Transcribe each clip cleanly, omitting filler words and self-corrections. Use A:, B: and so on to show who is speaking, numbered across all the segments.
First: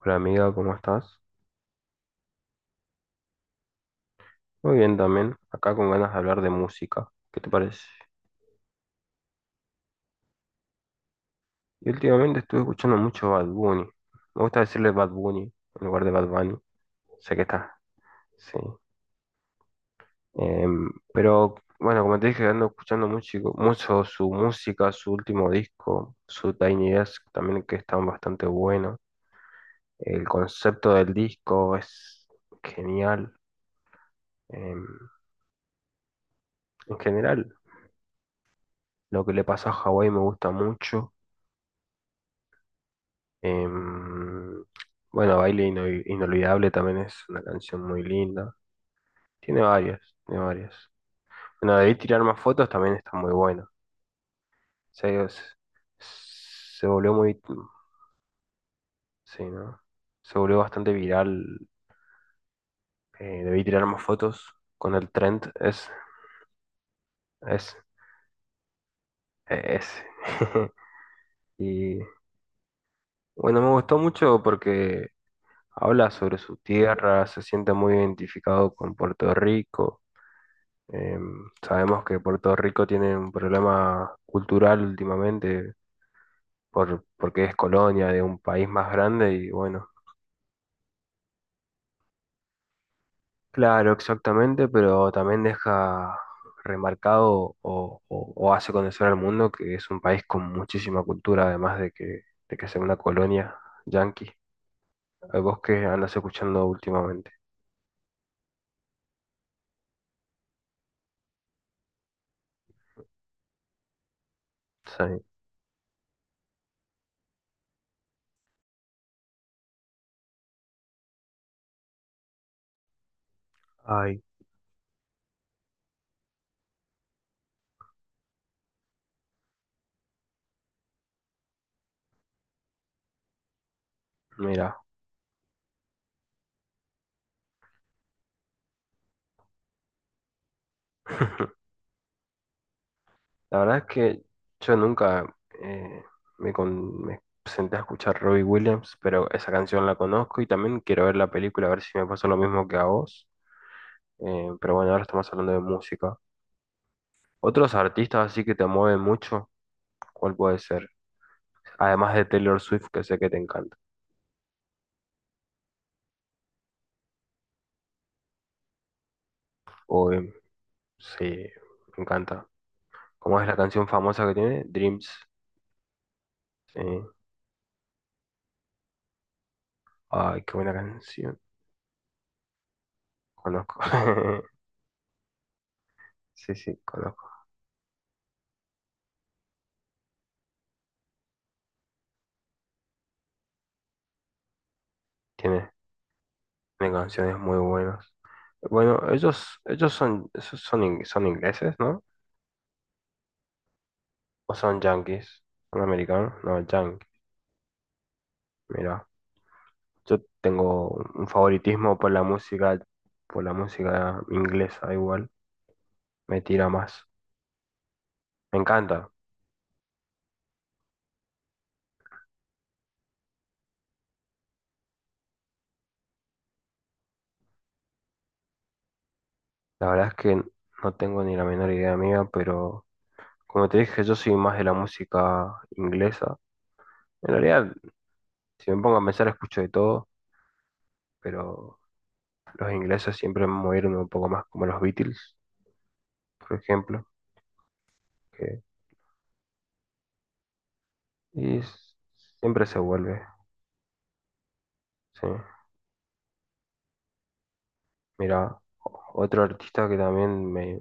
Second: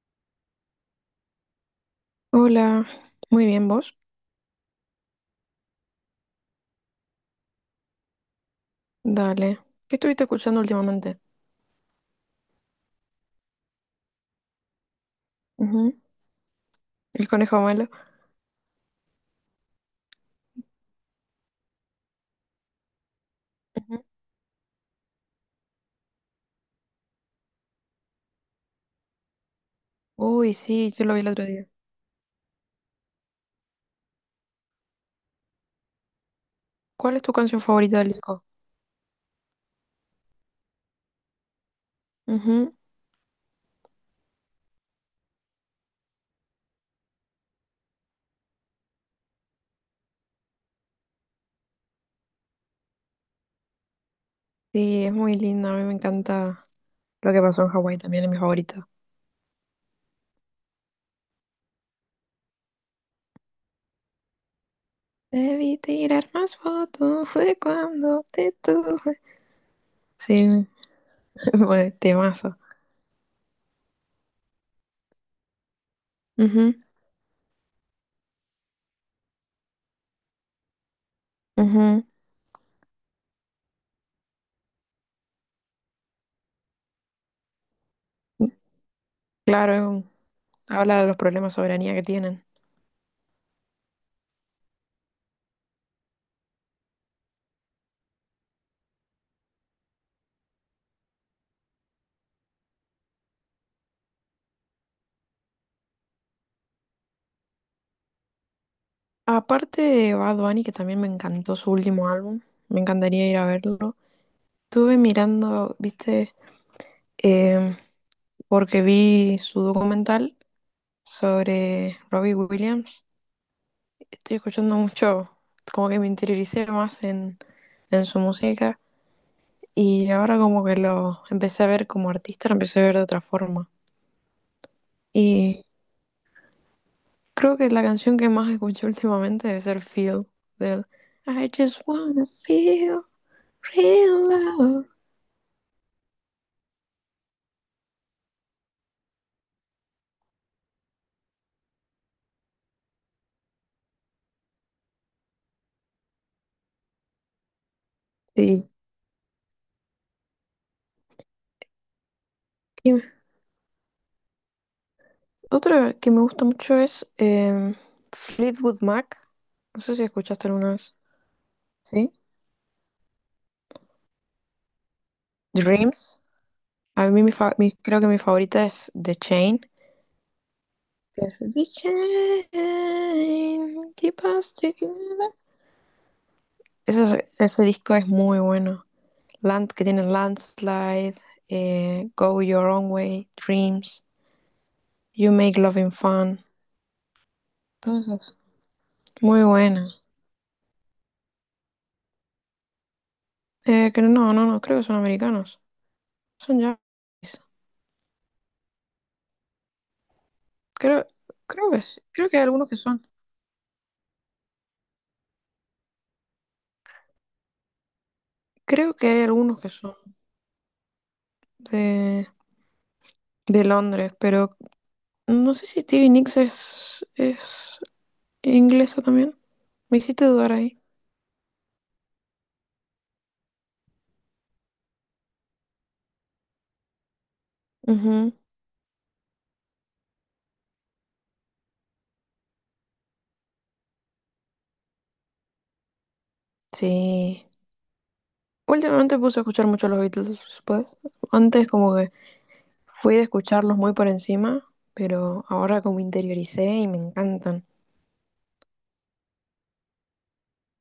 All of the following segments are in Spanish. A: Hola amiga, ¿cómo estás?
B: Hola, muy bien vos.
A: Muy bien también, acá con ganas de hablar de música. ¿Qué te parece?
B: Dale. ¿Qué estuviste escuchando últimamente?
A: Y últimamente estuve escuchando mucho Bad Bunny. Me gusta decirle Bad Bunny en
B: Ujú.
A: lugar de Bad Bunny.
B: El
A: Sé que
B: conejo
A: está,
B: malo.
A: sí. Pero bueno, como te dije, ando escuchando mucho,
B: Ujú.
A: mucho su música, su último disco, su Tiny Desk también, que está bastante bueno. El
B: Uy, sí,
A: concepto
B: yo
A: del
B: lo vi el otro día.
A: disco es genial. Em, en
B: ¿Cuál es tu
A: general,
B: canción favorita del disco?
A: lo que le pasó a Hawái me gusta mucho.
B: Ujú.
A: Em, bueno, Inolvidable también es una canción muy linda. Tiene varias, tiene varias. Bueno, debí tirar más fotos, también está muy buena.
B: Sí, es
A: Se,
B: muy
A: se,
B: linda. A mí me encanta
A: se volvió
B: lo
A: muy,
B: que pasó en Hawái también, es mi favorita.
A: sí, ¿no? Se volvió bastante viral. Debí tirar más fotos con el trend.
B: Debí tirar más fotos, fue
A: Es,
B: cuando te tuve.
A: es.
B: Sí, fue
A: Y
B: temazo.
A: bueno, me gustó mucho porque habla sobre su
B: Ujú,
A: tierra, se siente muy identificado con Puerto Rico. Sabemos que Puerto Rico tiene un problema cultural últimamente porque es colonia de un
B: ujú.
A: país más grande y bueno,
B: Claro, habla de los problemas de soberanía que tienen.
A: claro, exactamente, pero también deja remarcado o hace conocer al mundo que es un país con muchísima cultura, de que sea una colonia yanqui. ¿Vos que andas escuchando últimamente?
B: Aparte de Bad Bunny, que también me encantó su último álbum, me encantaría ir a verlo. Estuve
A: Sí.
B: mirando, viste. Em, Porque vi su documental sobre Robbie Williams.
A: Ay,
B: Estoy escuchando mucho, como que me interioricé más en su música, y ahora como que lo empecé a ver como artista, lo empecé a ver de otra forma.
A: mira.
B: y Creo que la canción que más escuché últimamente debe ser Feel, del I just wanna feel
A: La verdad es que
B: real
A: yo
B: love.
A: nunca eh, me senté a escuchar Robbie Williams, pero esa canción la conozco y también quiero ver la película a ver si me pasa lo mismo que a vos. Pero bueno, ahora estamos hablando de música. Otros artistas así que te
B: Sí.
A: mueven mucho, ¿cuál puede ser? Además de Taylor Swift,
B: Y
A: que sé que te encanta.
B: otra que me gusta mucho es Fleetwood Mac. No sé si
A: O
B: escuchaste alguna vez.
A: sí, me
B: ¿Sí?
A: encanta. ¿Cómo es la canción famosa que tiene? Dreams.
B: Dreams.
A: Sí.
B: A mí creo que mi favorita es The Chain.
A: Ay, qué buena
B: Que es
A: canción.
B: The
A: Conozco.
B: Chain, keep us together.
A: Sí, sí, conozco.
B: Ese disco es muy bueno. Land, que tiene Landslide, Go Your Own Way, Dreams, You Make
A: Tiene,
B: Loving Fun.
A: tiene canciones muy
B: Todas
A: buenas.
B: esas.
A: Bueno,
B: Muy
A: ellos,
B: buena.
A: ellos son, esos son, ing- son ingleses, ¿no?
B: Que no, no,
A: ¿O
B: no, Creo
A: son
B: que son
A: yankees?
B: americanos.
A: ¿Son americanos? No,
B: Son ya.
A: yankees. Mira, yo tengo
B: Creo,
A: un
B: creo que
A: favoritismo
B: sí,
A: por
B: creo que hay algunos que son.
A: por la música inglesa igual. Me tira más. Me
B: Creo
A: encanta.
B: que hay algunos que son de, de Londres, pero no sé si Stevie Nicks es inglesa también.
A: La
B: Me
A: verdad es
B: hiciste
A: que
B: dudar ahí.
A: no tengo ni la menor idea mía, pero como te dije, yo soy más de la música inglesa. En realidad,
B: Ujú.
A: si me pongo a pensar, escucho de todo, pero los ingleses siempre me movieron un poco más, como los Beatles, por ejemplo.
B: Sí.
A: Que
B: Últimamente puse a escuchar mucho a los Beatles, pues.
A: Y
B: Antes como que
A: siempre se
B: fui
A: vuelve,
B: de escucharlos muy por encima,
A: sí.
B: pero ahora como interioricé y me encantan.
A: Mira, otro artista que también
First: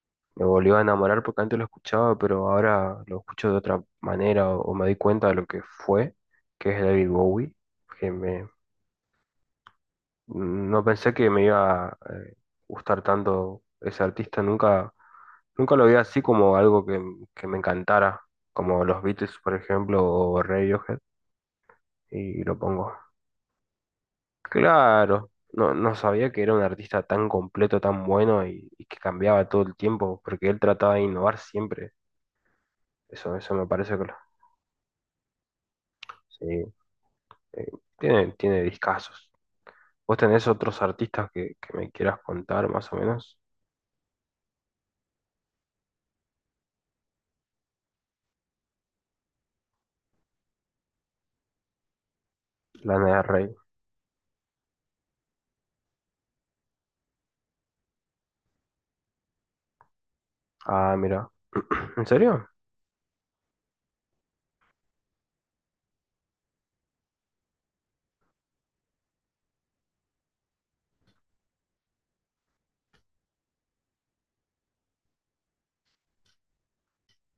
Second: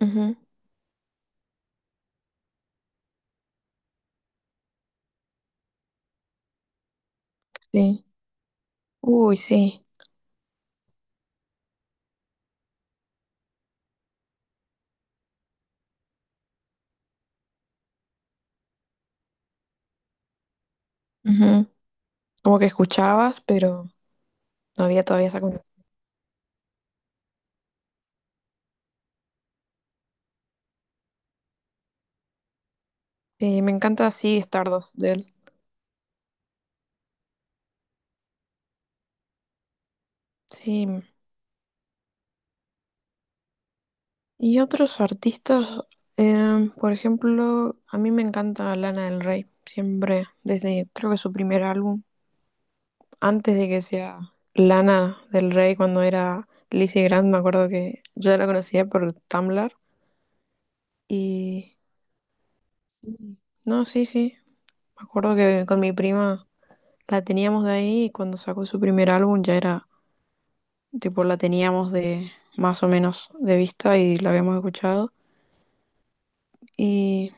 B: Ujú,
A: me volvió a enamorar porque antes lo escuchaba, pero ahora lo escucho de otra manera o me di cuenta de lo que fue, que es David Bowie,
B: sí.
A: que me,
B: Uy, sí.
A: no pensé que me iba a gustar tanto ese artista, nunca lo vi así como algo que me encantara, como los Beatles, por ejemplo, o Radiohead,
B: Ujú.
A: y lo
B: Como que
A: pongo.
B: escuchabas, pero no había todavía
A: Claro,
B: esa conexión.
A: no, no sabía que era un artista tan completo, tan bueno y que cambiaba todo el tiempo, porque él trataba de innovar siempre. Eso
B: Sí,
A: me
B: me
A: parece que
B: encanta,
A: lo-
B: sí, Stardust de él.
A: sí, eh, tiene discazos. ¿Vos tenés otros
B: Sí.
A: artistas que me quieras contar más o menos?
B: Y otros artistas, por ejemplo, a mí me encanta Lana del Rey, siempre, desde creo que su primer álbum,
A: Lana del Rey.
B: antes de que sea Lana del Rey, cuando era Lizzy Grant. Me acuerdo que yo la conocía por Tumblr.
A: Ah, mira.
B: Y
A: ¿En serio?
B: Mm. No, sí, sí. Me acuerdo que con mi prima la teníamos de ahí, y cuando sacó su primer álbum ya era, tipo, la teníamos de más o menos de vista y la habíamos escuchado. Y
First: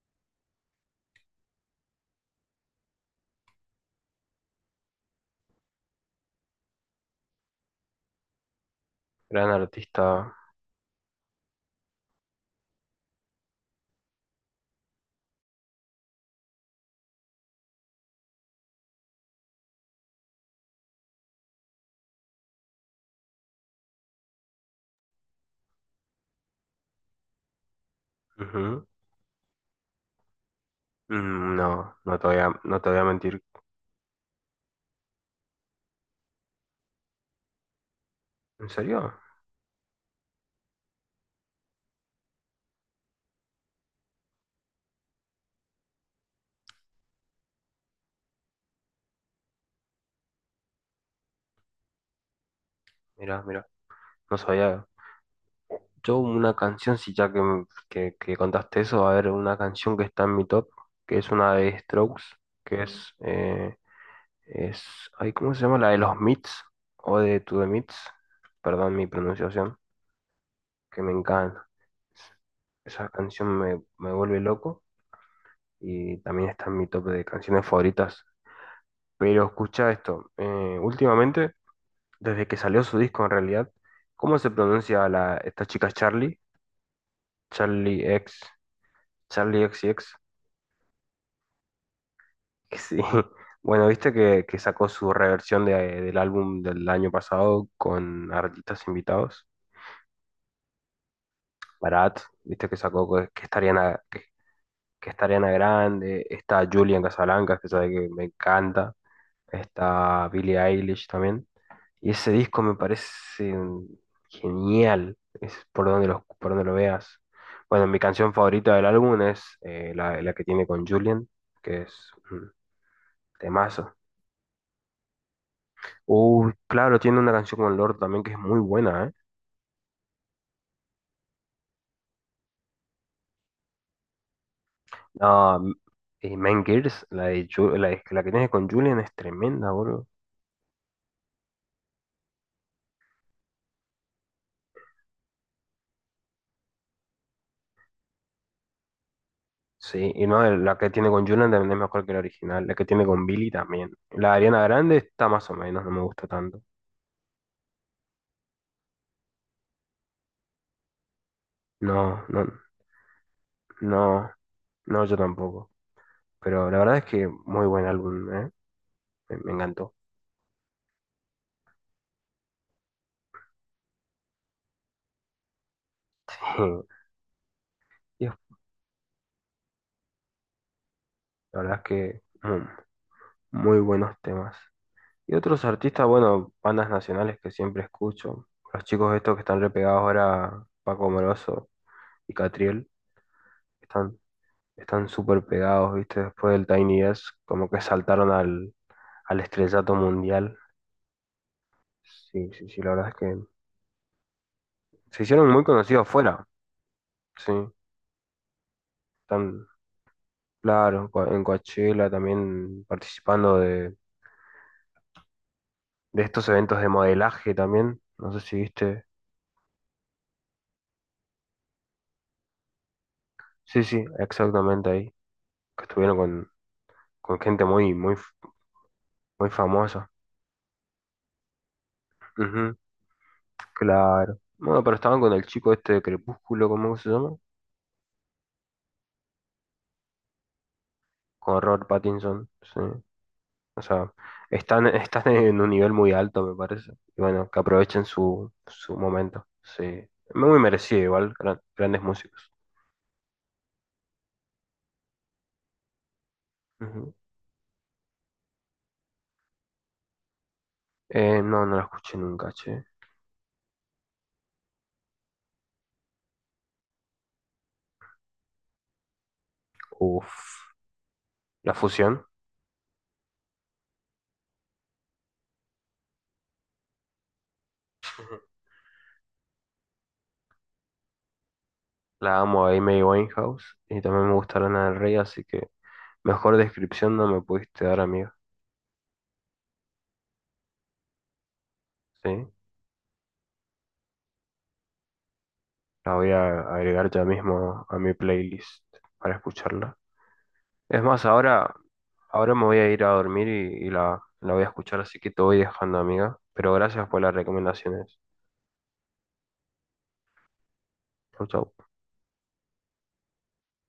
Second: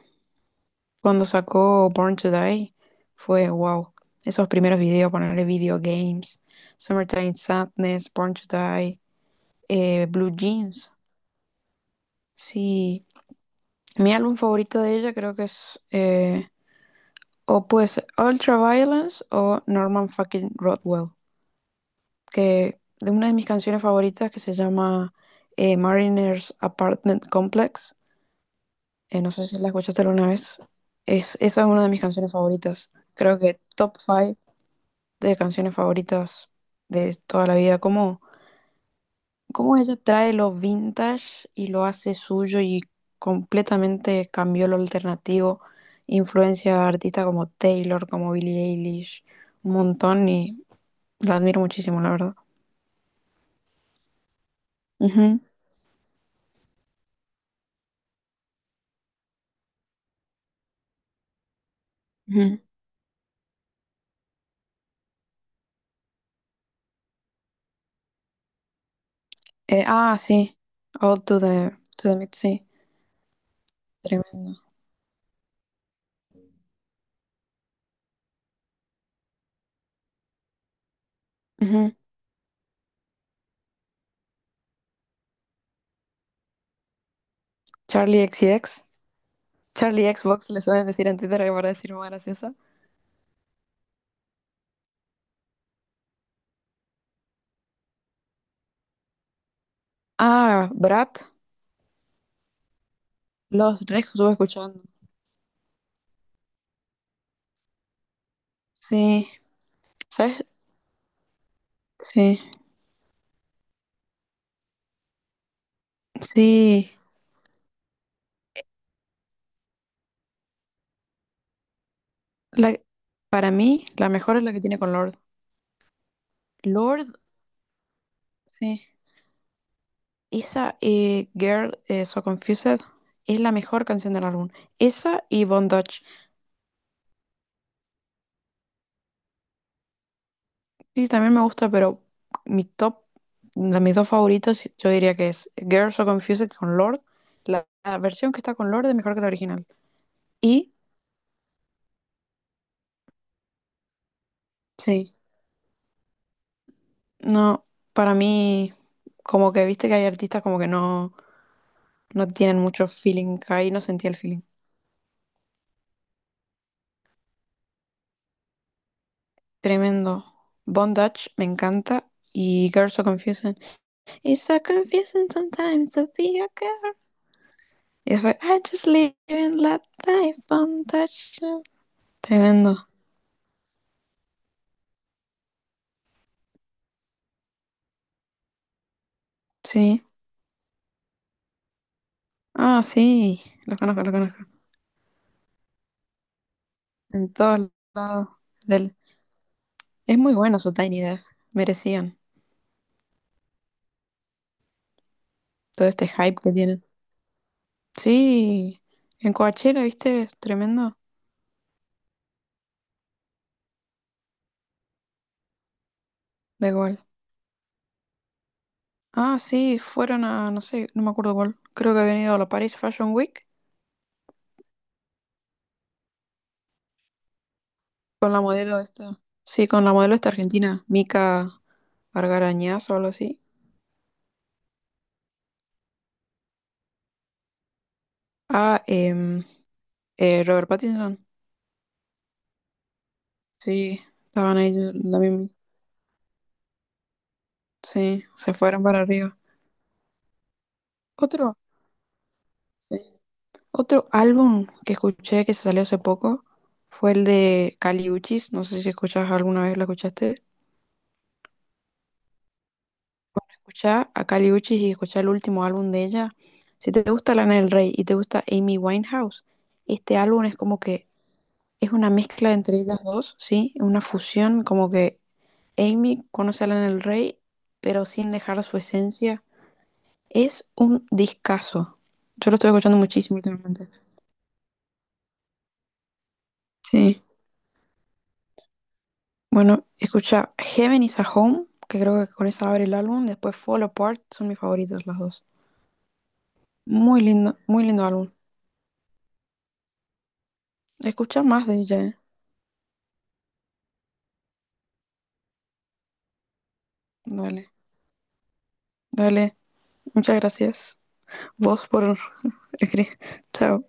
B: cuando sacó Born to Die fue wow. Esos primeros videos, ponerle Video Games, Summertime Sadness, Born to Die,
A: Gran
B: Blue
A: artista.
B: Jeans. Sí, mi álbum favorito de ella creo que es o pues Ultraviolence o Norman Fucking Rockwell. Que de una de mis canciones favoritas, que se llama Mariners Apartment Complex.
A: Ujú.
B: No sé si la escuchaste alguna vez. Es, esa es una de
A: No,
B: mis canciones
A: no te
B: favoritas.
A: voy a
B: Creo
A: mentir.
B: que top 5 de canciones favoritas de toda la vida.
A: ¿En serio?
B: Cómo ella trae lo vintage y lo hace suyo, y completamente cambió lo alternativo. Influencia a artistas como Taylor, como Billie Eilish, un montón, y la admiro muchísimo, la verdad.
A: Mira, mira. No sabía.
B: Ujú,
A: Yo una canción, si ya que, m- que contaste eso, va a haber una canción que está en mi top, que es una de Strokes,
B: ujú.
A: que es, eh, es, ay, ¿cómo se llama? La de los Mits, o de To The Mits, perdón mi pronunciación,
B: Sí.
A: que me
B: All to
A: encanta.
B: the, To the Mid,
A: Es-
B: sí.
A: Esa canción me vuelve
B: Tremendo.
A: loco y también está en mi top de canciones favoritas. Pero escucha esto, últimamente,
B: Ujú.
A: desde que salió su disco en realidad, ¿cómo se pronuncia esta chica Charlie? Charlie
B: Charlie
A: X,
B: XCX.
A: Charlie
B: Charlie
A: X.
B: Xbox le suelen decir en Twitter, que para decir más graciosa.
A: Sí. Bueno, viste que sacó su reversión del álbum del año pasado con artistas invitados.
B: Ah, Brad.
A: Barat, viste que sacó
B: Los Rex estuve escuchando.
A: que estarían a grande. Está Julian Casablancas, que sabe que me encanta.
B: Sí.
A: Está
B: ¿Sabes?
A: Billie Eilish también. Y ese
B: Sí.
A: disco me parece genial. Es por por donde lo
B: Sí.
A: veas. Bueno, mi canción favorita del álbum es la que tiene con Julian, que es un
B: La- para mí,
A: temazo.
B: la mejor es la que tiene con Lord.
A: Claro,
B: Lord,
A: tiene una canción con Lorde también que es muy
B: sí.
A: buena, ¿eh?
B: Esa Girl So Confused es la mejor canción del álbum. Esa y
A: Ah, m-
B: Bondage.
A: Mean Girls, la, de Ju- la, de- la que tiene con Julian es tremenda, bro.
B: Sí, también me gusta, pero mi top, de mis dos favoritos, yo diría que es Girls So Confused con Lord. La versión que está con Lord es mejor que la original.
A: Sí, y no,
B: Y
A: la que tiene con Julian también es mejor que la original. La que tiene con Billy también. La de Ariana Grande
B: sí,
A: está más o menos, no me gusta tanto.
B: no, para mí, como que viste que hay artistas como que no,
A: No,
B: no
A: no,
B: tienen mucho feeling, ahí no sentía el
A: no,
B: feeling.
A: no, yo tampoco. Pero la verdad es que muy buen álbum, ¿eh? Me encantó.
B: Tremendo. Bondage me encanta. Y Girls So Confused. It's so confusing sometimes to be a girl. Y
A: Dios,
B: después, I just live in that life, Bondage.
A: la verdad es que mm,
B: Tremendo.
A: muy buenos temas. Y otros artistas, bueno, bandas nacionales que siempre escucho. Los chicos estos que están repegados
B: Sí.
A: ahora, Paco Moroso y
B: Ah,
A: Catriel,
B: sí, los conozco, los
A: están
B: conozco.
A: están súper pegados, ¿viste? Después del Tiny Desk,
B: En todos
A: como que
B: lados
A: saltaron
B: del...
A: al estrellato
B: Es muy
A: mundial.
B: bueno su Tiny Desk. Merecían
A: Sí, sí, sí, la verdad es que se hicieron muy
B: todo este
A: conocidos
B: hype
A: fuera,
B: que tienen.
A: sí.
B: Sí, en
A: Están,
B: Coachella, ¿viste? Es tremendo.
A: claro, en en Coachella también participando de estos
B: De
A: eventos de
B: gol.
A: modelaje también. No sé si viste.
B: Ah, sí, fueron a, no sé, no me acuerdo cuál. Creo que habían ido a la Paris Fashion Week
A: Sí, sí, exactamente ahí. Que estuvieron con gente muy
B: con la modelo esta.
A: muy
B: Sí, con la
A: famoso.
B: modelo esta argentina, Mica
A: Ujú,
B: Argarañaz o algo así.
A: claro. Bueno, pero estaban con el chico este de Crepúsculo, ¿cómo se llama?
B: Ah, em, Robert Pattinson.
A: Con Robert Pattinson, sí. O
B: Sí,
A: sea,
B: estaban ahí
A: están,
B: la
A: están
B: misma-
A: en un nivel muy alto, me parece. Y bueno, que aprovechen
B: Sí, se fueron
A: su
B: para arriba.
A: momento, sí. Muy merecido igual,
B: Otro.
A: grandes músicos.
B: Sí. Otro álbum que escuché que salió hace poco fue
A: Ujú.
B: el de Kali Uchis. No sé si escuchas alguna vez, la escuchaste.
A: No, no la escuché nunca, che.
B: Escuchá a Kali Uchis y escuchá el último álbum de ella. Si te gusta Lana del Rey y te gusta Amy Winehouse, este álbum es
A: Uf.
B: como que
A: La
B: es una
A: fusión.
B: mezcla entre ellas dos, ¿sí? Una fusión, como que Amy conoce a Lana del Rey, pero sin
A: Ujú.
B: dejar su esencia. Es un discazo.
A: La
B: Yo lo
A: amo
B: estoy
A: a
B: escuchando
A: Amy
B: muchísimo
A: Winehouse.
B: últimamente.
A: Y también me gusta Lana del Rey, así que mejor descripción
B: Sí.
A: no me pudiste dar, amigo.
B: Bueno, escucha Heaven is a Home, que creo que con
A: Sí.
B: esa abre el álbum. Después Fall Apart, son mis favoritas las dos.
A: La voy a agregar ya
B: Muy
A: mismo a
B: lindo
A: mi
B: álbum.
A: playlist para escucharla. Es más,
B: Escucha más
A: ahora,
B: de ella, ¿eh?
A: ahora me voy a ir a dormir y la voy a escuchar, así que te voy dejando, amiga. Pero gracias por las
B: Dale,
A: recomendaciones.
B: dale. Muchas gracias.
A: Chau, chau.
B: Vos por escribir. Chao.